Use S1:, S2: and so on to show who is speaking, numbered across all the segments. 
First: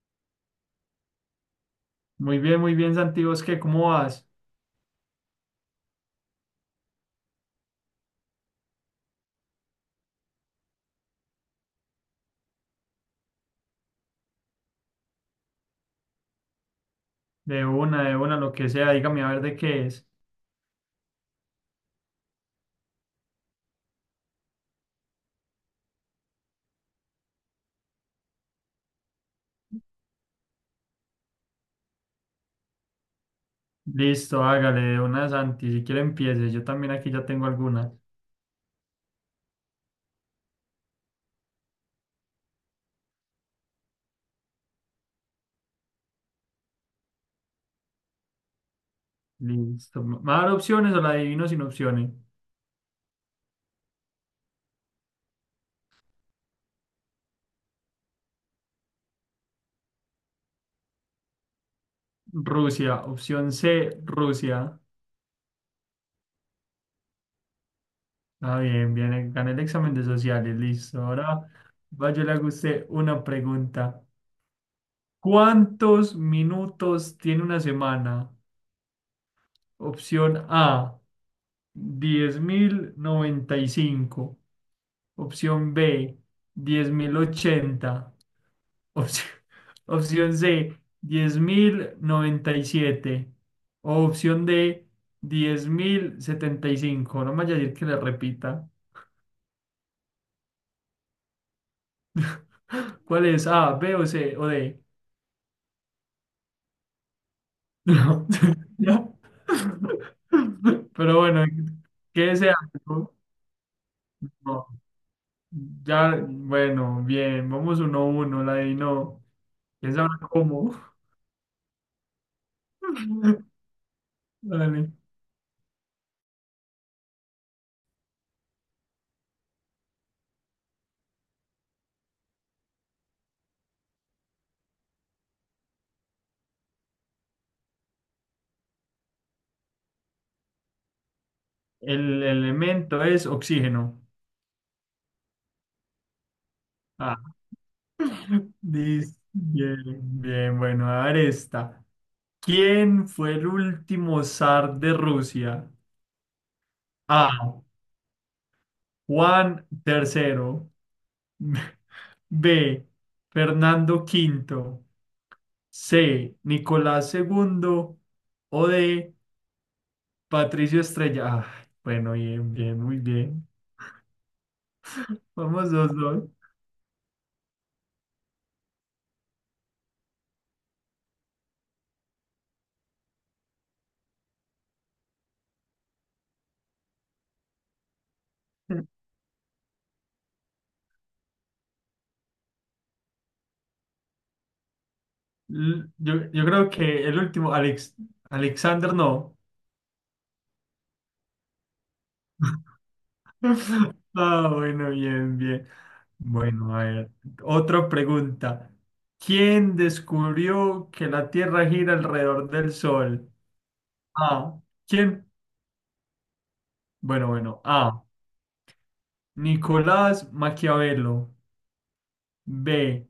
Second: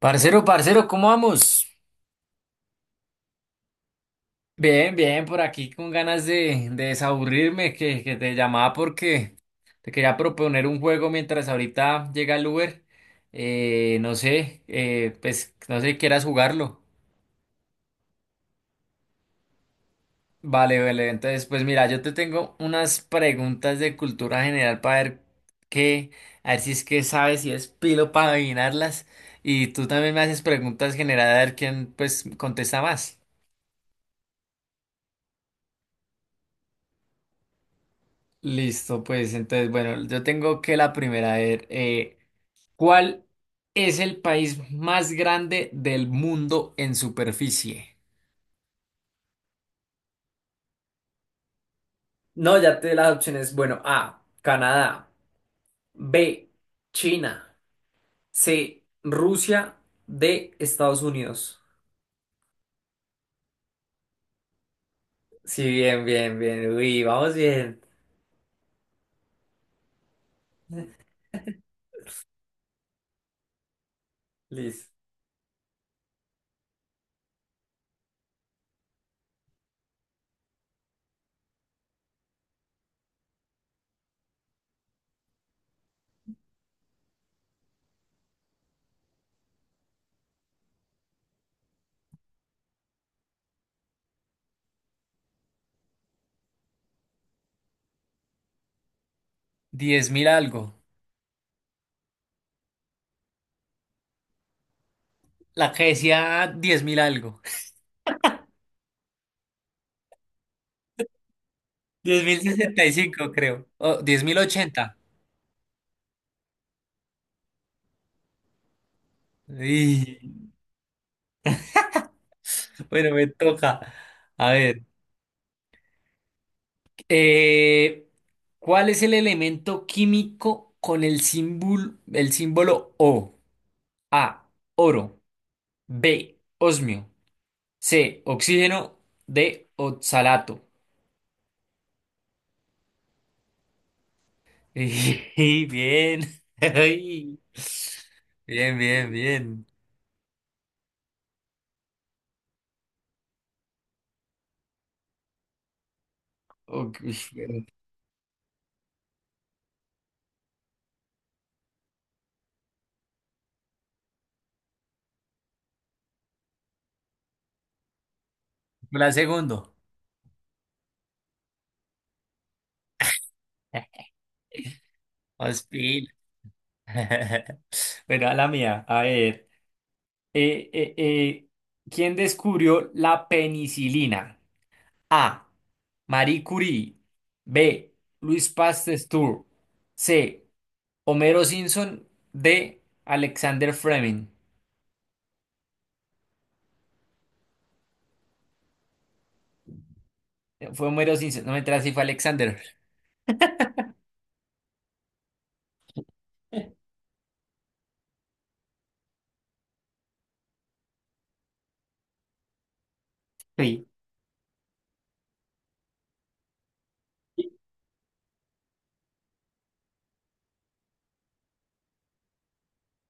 S1: Parcero, parcero, ¿cómo vamos?
S2: Muy bien, Santiago, es que, ¿cómo vas?
S1: Bien, bien, por aquí con ganas de desaburrirme, que te llamaba porque te quería proponer un juego mientras ahorita llega el Uber. No sé, pues no sé si quieras jugarlo.
S2: De una, lo que sea, dígame a ver de qué es.
S1: Vale, vale, entonces pues mira, yo te tengo unas preguntas de cultura general para ver qué, a ver si es que sabes, si es pilo para adivinarlas. Y tú también me haces preguntas generales a ver quién pues contesta más.
S2: Listo, hágale, de una, Santi, si quiere empiece, yo también aquí ya tengo algunas.
S1: Listo, pues entonces, bueno, yo tengo que la primera, a ver, ¿cuál es el país más grande del mundo en superficie?
S2: Listo, ¿me va a dar opciones o la adivino sin opciones?
S1: No, ya te di las opciones. Bueno, A, Canadá. B, China. C, Rusia. D, Estados Unidos.
S2: Rusia, opción C, Rusia.
S1: Sí, bien, bien, bien. Uy, vamos bien.
S2: Ah, bien, bien, gané el examen de sociales, listo. Ahora vaya, le hago a usted una pregunta.
S1: Listo.
S2: ¿Cuántos minutos tiene una semana? Opción A, 10.095. Opción B, 10.080. Opción, opción C, 10.097. O opción D, 10.075. No me vaya a decir que le repita.
S1: Diez mil algo.
S2: ¿Cuál es? ¿A, B o C o D?
S1: La que decía diez mil algo.
S2: No. Ya. Pero bueno, ¿qué
S1: Diez mil
S2: desea?
S1: sesenta y
S2: No.
S1: cinco, creo. O diez mil
S2: No.
S1: ochenta.
S2: Ya, bueno, bien. Vamos uno a uno. La de no. ¿Quién sabe cómo?
S1: Bueno, me toca. A ver,
S2: Dale.
S1: eh, ¿cuál es el elemento químico con el símbolo O? A, oro, B, osmio, C, oxígeno, D, oxalato.
S2: El elemento es oxígeno.
S1: Y bien.
S2: Ah,
S1: Ay, bien, bien, bien.
S2: bien, bien, bueno, a ver esta. ¿Quién fue el último zar de Rusia?
S1: Ok,
S2: A,
S1: bueno,
S2: Juan III. B, Fernando V. C, Nicolás II. O
S1: la
S2: D,
S1: segundo.
S2: Patricio Estrella. Ah, bueno, bien, bien, muy bien.
S1: Más
S2: Vamos dos,
S1: pila.
S2: dos.
S1: Bueno, a la mía, a ver. Eh, eh, eh, ¿Quién descubrió la penicilina? A. Marie Curie. B. Louis Pasteur. C. Homero Simpson. D. Alexander Fleming.
S2: Yo creo que el último, Alexander no.
S1: Fue Homero Simpson. No me enteras si fue Alexander.
S2: Ah, bueno, bien, bien. Bueno, a ver, otra pregunta. ¿Quién descubrió que la Tierra gira alrededor del Sol?
S1: Sí.
S2: A, ¿quién? Bueno, bueno. A, Nicolás Maquiavelo. B,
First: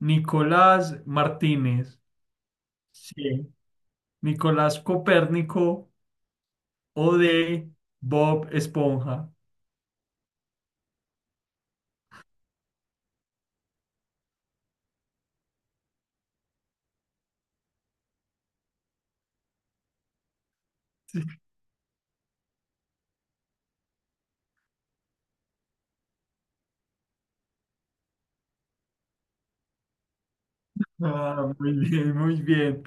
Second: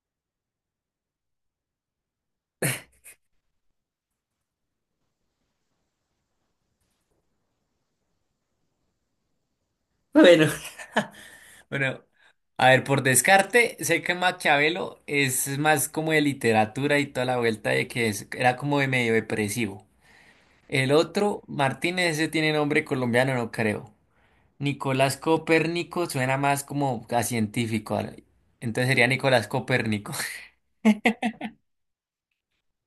S2: Nicolás Martínez. C, Nicolás Copérnico. O D, Bob Esponja.
S1: Bueno, bueno, a ver, por descarte, sé que Maquiavelo es más como de literatura y toda la vuelta de que era como de medio depresivo. El otro, Martínez, ese tiene nombre colombiano, no creo. Nicolás Copérnico suena más como a científico. Entonces sería Nicolás Copérnico.
S2: Ah, muy bien, muy bien.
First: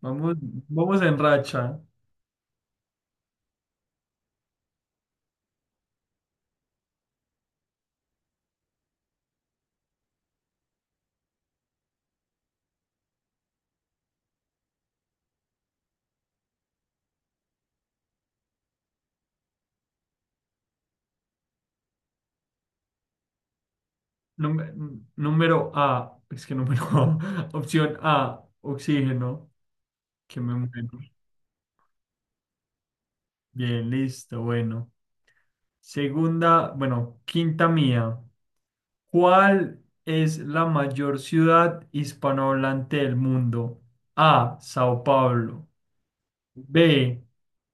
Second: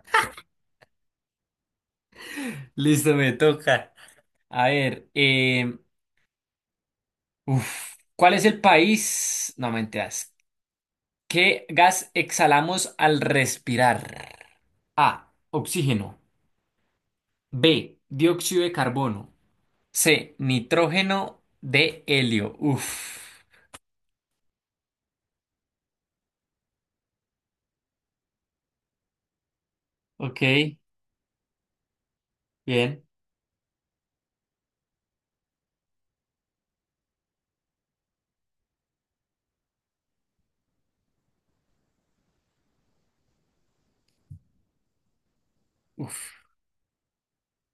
S2: Vamos, vamos en racha.
S1: Listo, me toca. A ver, uf, ¿cuál es el país? No mentiras. ¿Qué gas exhalamos al respirar? A. Oxígeno. B. Dióxido de carbono. C. Nitrógeno. D. Helio. Uf.
S2: Número, número A, es que número A, opción A, oxígeno, que
S1: Ok,
S2: me muero.
S1: bien.
S2: Bien, listo, bueno. Segunda, bueno, quinta mía. ¿Cuál es la mayor ciudad hispanohablante del mundo? A, Sao Paulo.
S1: Uf.
S2: B,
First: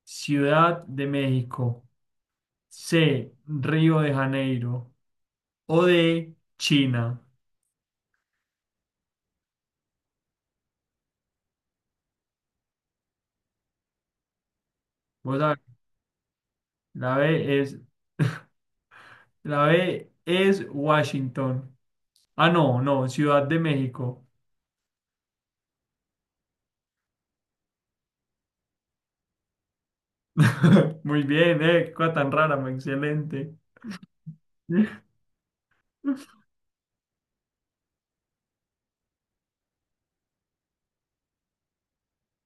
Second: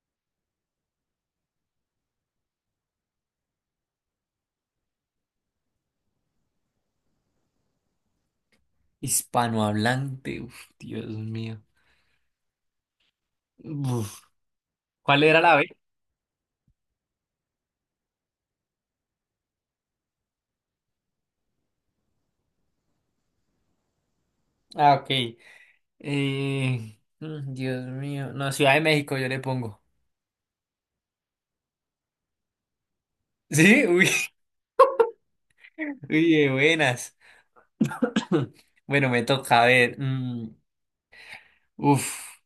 S2: Ciudad de México. C, Río de Janeiro. O D, China.
S1: Hispanohablante. Uf, Dios mío. Uf. ¿Cuál
S2: Vos
S1: era la
S2: sabés,
S1: B?
S2: la B es, la B es Washington. Ah, no, no, Ciudad de México.
S1: Ah, ok. Mm, Dios mío. No, Ciudad de México yo le pongo.
S2: Muy bien, cosa tan rara, muy excelente.
S1: ¿Sí? Uy, uy, de buenas. Bueno, me toca a ver. Uf.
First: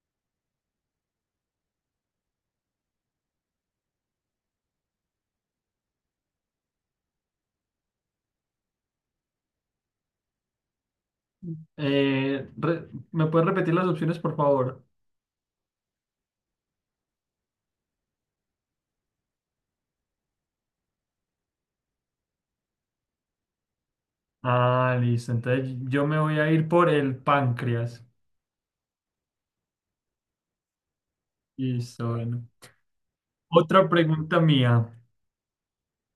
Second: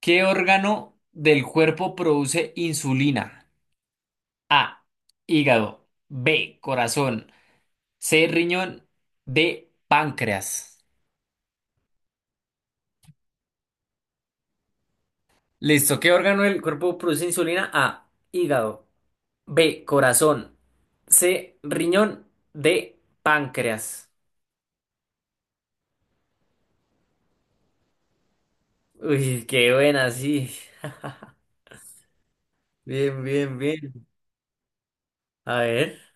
S1: ¿Qué órgano del cuerpo produce insulina? A. Hígado. B. Corazón. C. Riñón. D. Páncreas.
S2: Eh, re- ¿me puedes repetir las opciones, por favor?
S1: Listo. ¿Qué órgano del cuerpo produce insulina? A. Hígado. B. Corazón. C. Riñón. D. Páncreas.
S2: Ah, listo, entonces yo me voy a ir por el páncreas.
S1: Uy, qué buena, sí.
S2: Listo, bueno.
S1: Bien, bien,
S2: Otra
S1: bien.
S2: pregunta mía.
S1: A ver.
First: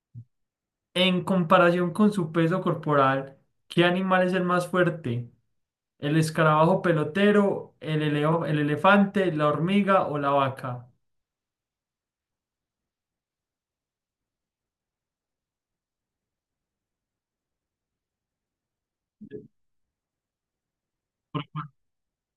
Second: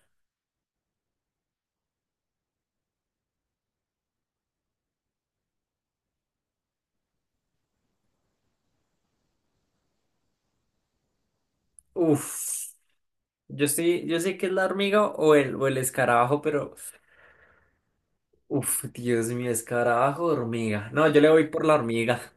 S2: En comparación con su peso corporal, ¿qué animal es el más fuerte? ¿El escarabajo pelotero, el elefante, la hormiga o la vaca?
S1: Uf. Yo estoy, yo sé que es la hormiga o el escarabajo, pero. Uf, Dios mío, escarabajo, hormiga. No, yo le
S2: Por
S1: voy por
S2: favor.
S1: la hormiga.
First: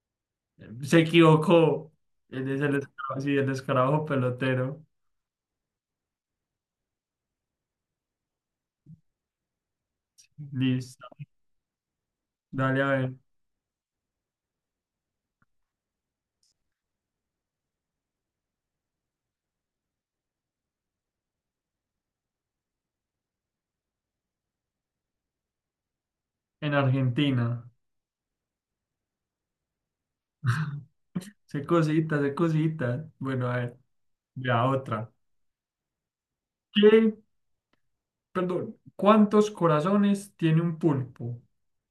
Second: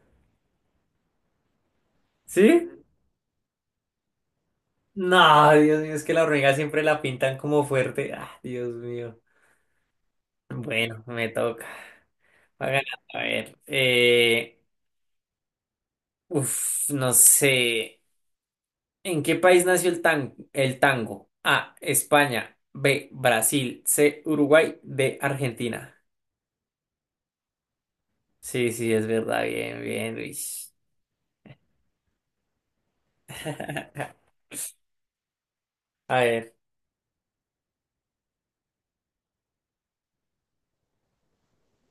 S2: Se equivocó. Él es
S1: ¿Sí?
S2: el escarabajo, sí, el escarabajo pelotero.
S1: No, Dios mío, es que la hormiga siempre la pintan como fuerte. Ah, Dios mío. Bueno,
S2: Listo.
S1: me toca. Va
S2: Dale
S1: ganando.
S2: a ver.
S1: A ver. Uf, no sé. ¿En qué país nació el el tango? A. España. B. Brasil. C. Uruguay. D. Argentina.
S2: En Argentina.
S1: Sí, sí, es verdad. Bien, bien, Luis.
S2: Se cositas, se cositas. Bueno, a ver. Ya otra.
S1: A ver.
S2: ¿Qué? Perdón, ¿cuántos corazones tiene un pulpo?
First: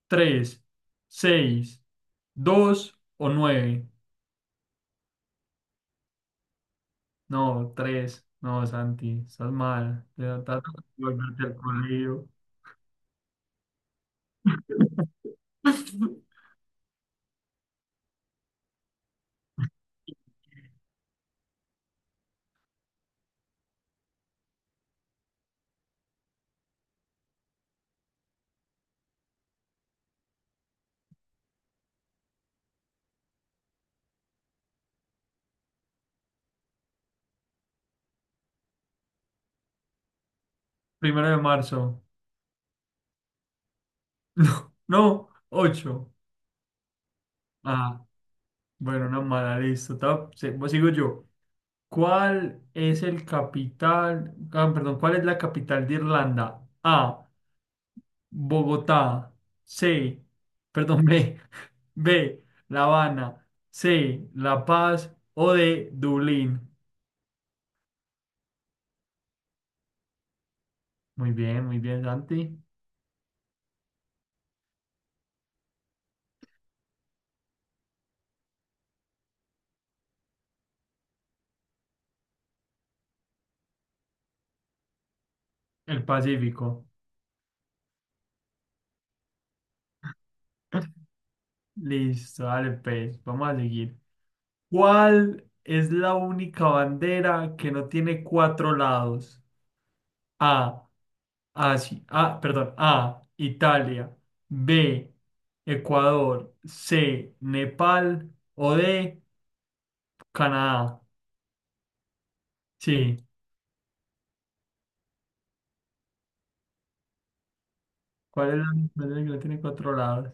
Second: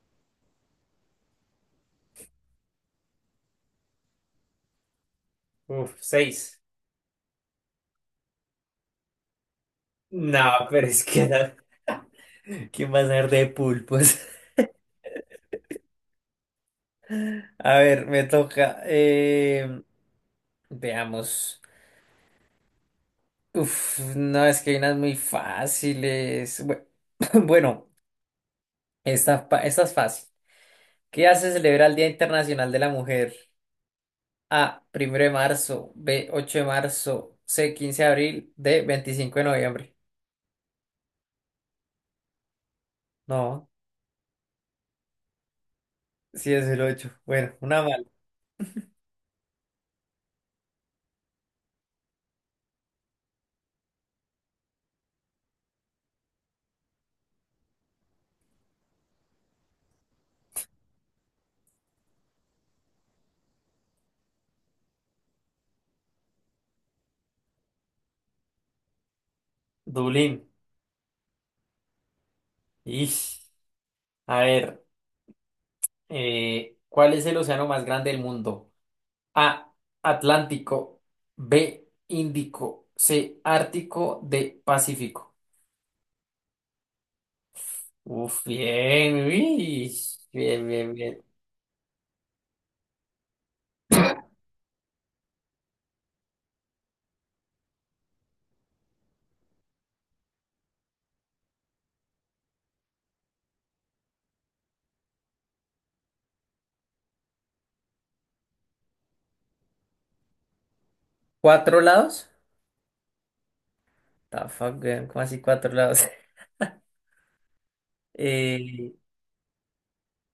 S2: ¿Tres, seis, dos o nueve?
S1: Uf, seis.
S2: No, tres. No, Santi, estás mal. Te
S1: No, pero es que
S2: volverte
S1: era-
S2: al colegio.
S1: ¿Quién va a ser de pulpos? A ver, me toca. Veamos. Uf, no, es que hay unas muy fáciles. Bueno, esta, esta es fácil. ¿Qué hace celebrar el Día Internacional de la Mujer? A, 1 de marzo, B, 8 de marzo, C, 15 de abril, D, 25 de noviembre.
S2: Primero de marzo.
S1: No,
S2: No, no, ocho.
S1: sí es el 8. Bueno, una
S2: Ah,
S1: mal.
S2: bueno, una mala, listo. Pues sigo yo. ¿Cuál es el capital? Ah, perdón, ¿cuál es la capital de Irlanda? A, Bogotá, C, perdón, B, B, La Habana, C, La Paz o D, Dublín.
S1: Dublín.
S2: Muy bien, Santi.
S1: Ish. A ver, ¿cuál es el océano más grande del mundo? A, Atlántico, B, Índico, C, Ártico, D, Pacífico.
S2: El Pacífico.
S1: Uf, bien, uish, bien, bien, bien.
S2: Listo, dale, pues, vamos a seguir. ¿Cuál es la única bandera que no tiene cuatro lados? A, Asia, ah, perdón, A, Italia, B, Ecuador, C, Nepal o D, Canadá.
S1: ¿Cuatro lados?
S2: Sí.
S1: The fuck, weón, ¿cómo así cuatro lados?
S2: ¿Cuál es la
S1: Eh,
S2: montaña que no tiene cuatro lados?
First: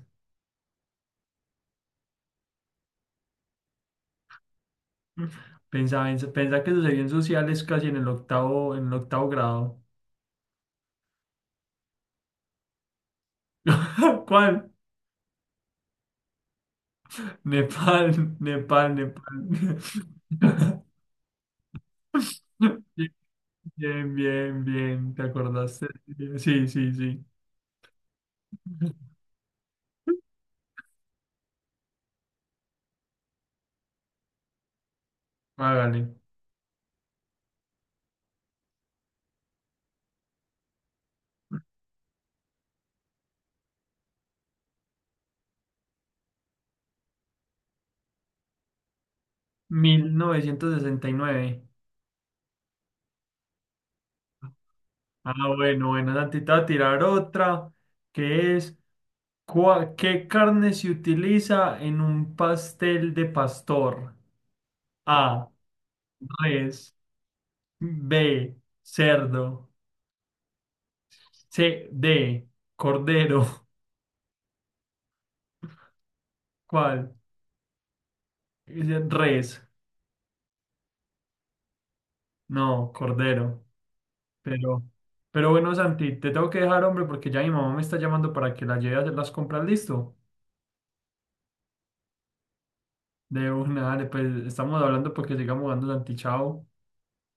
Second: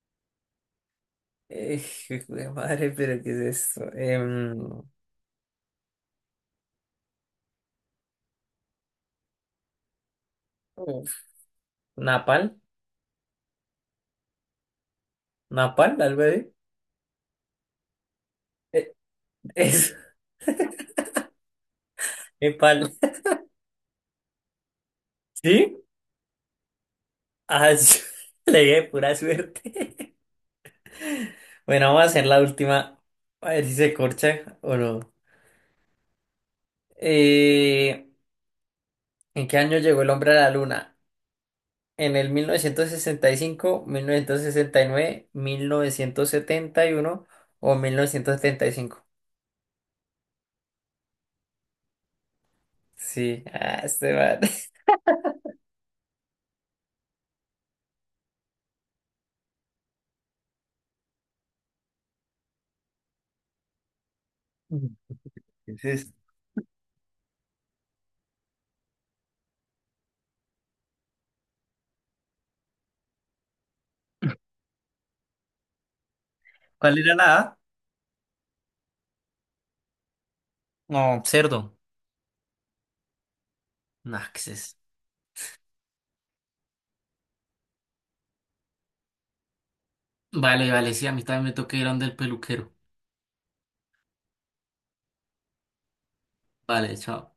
S1: Eh, jue madre, pero ¿qué es esto?
S2: Pensaba, pensaba pensá que sucedió en sociales casi en el octavo grado.
S1: Uf, Napal,
S2: ¿Cuál?
S1: Napal, algo así.
S2: Nepal, Nepal,
S1: Eh,
S2: Nepal.
S1: es Nepal,
S2: Bien, bien, bien, ¿te
S1: ¿sí?
S2: acordaste? Sí, sí, sí.
S1: Ah, sí, le dije pura suerte. Bueno, vamos a hacer la última. A ver si se corcha o no.
S2: Hágale.
S1: Eh, ¿En qué año llegó el hombre a la luna? En el mil mil mil novecientos novecientos novecientos sesenta sesenta y cinco nueve 1971 o 1975.
S2: 1969.
S1: Sí, ah, este man.
S2: Ah, bueno, bueno, Santi, te voy a tirar otra, que es, ¿qué carne se utiliza en un pastel de pastor? A,
S1: ¿Qué es esto?
S2: res, B, cerdo, C, D, cordero.
S1: ¿Cuál era
S2: ¿Cuál?
S1: la A?
S2: Dice res,
S1: No, cerdo.
S2: no, cordero.
S1: Naxes.
S2: Pero, pero bueno, Santi, te tengo que dejar, hombre, porque ya mi mamá me está llamando para que la lleve a hacer las compras, ¿listo?
S1: Vale, vale, sí, a mí también me toca ir a donde el peluquero.
S2: De una, dale, pues estamos hablando porque sigamos jugando, Santi, chao.
S1: Vale, chao.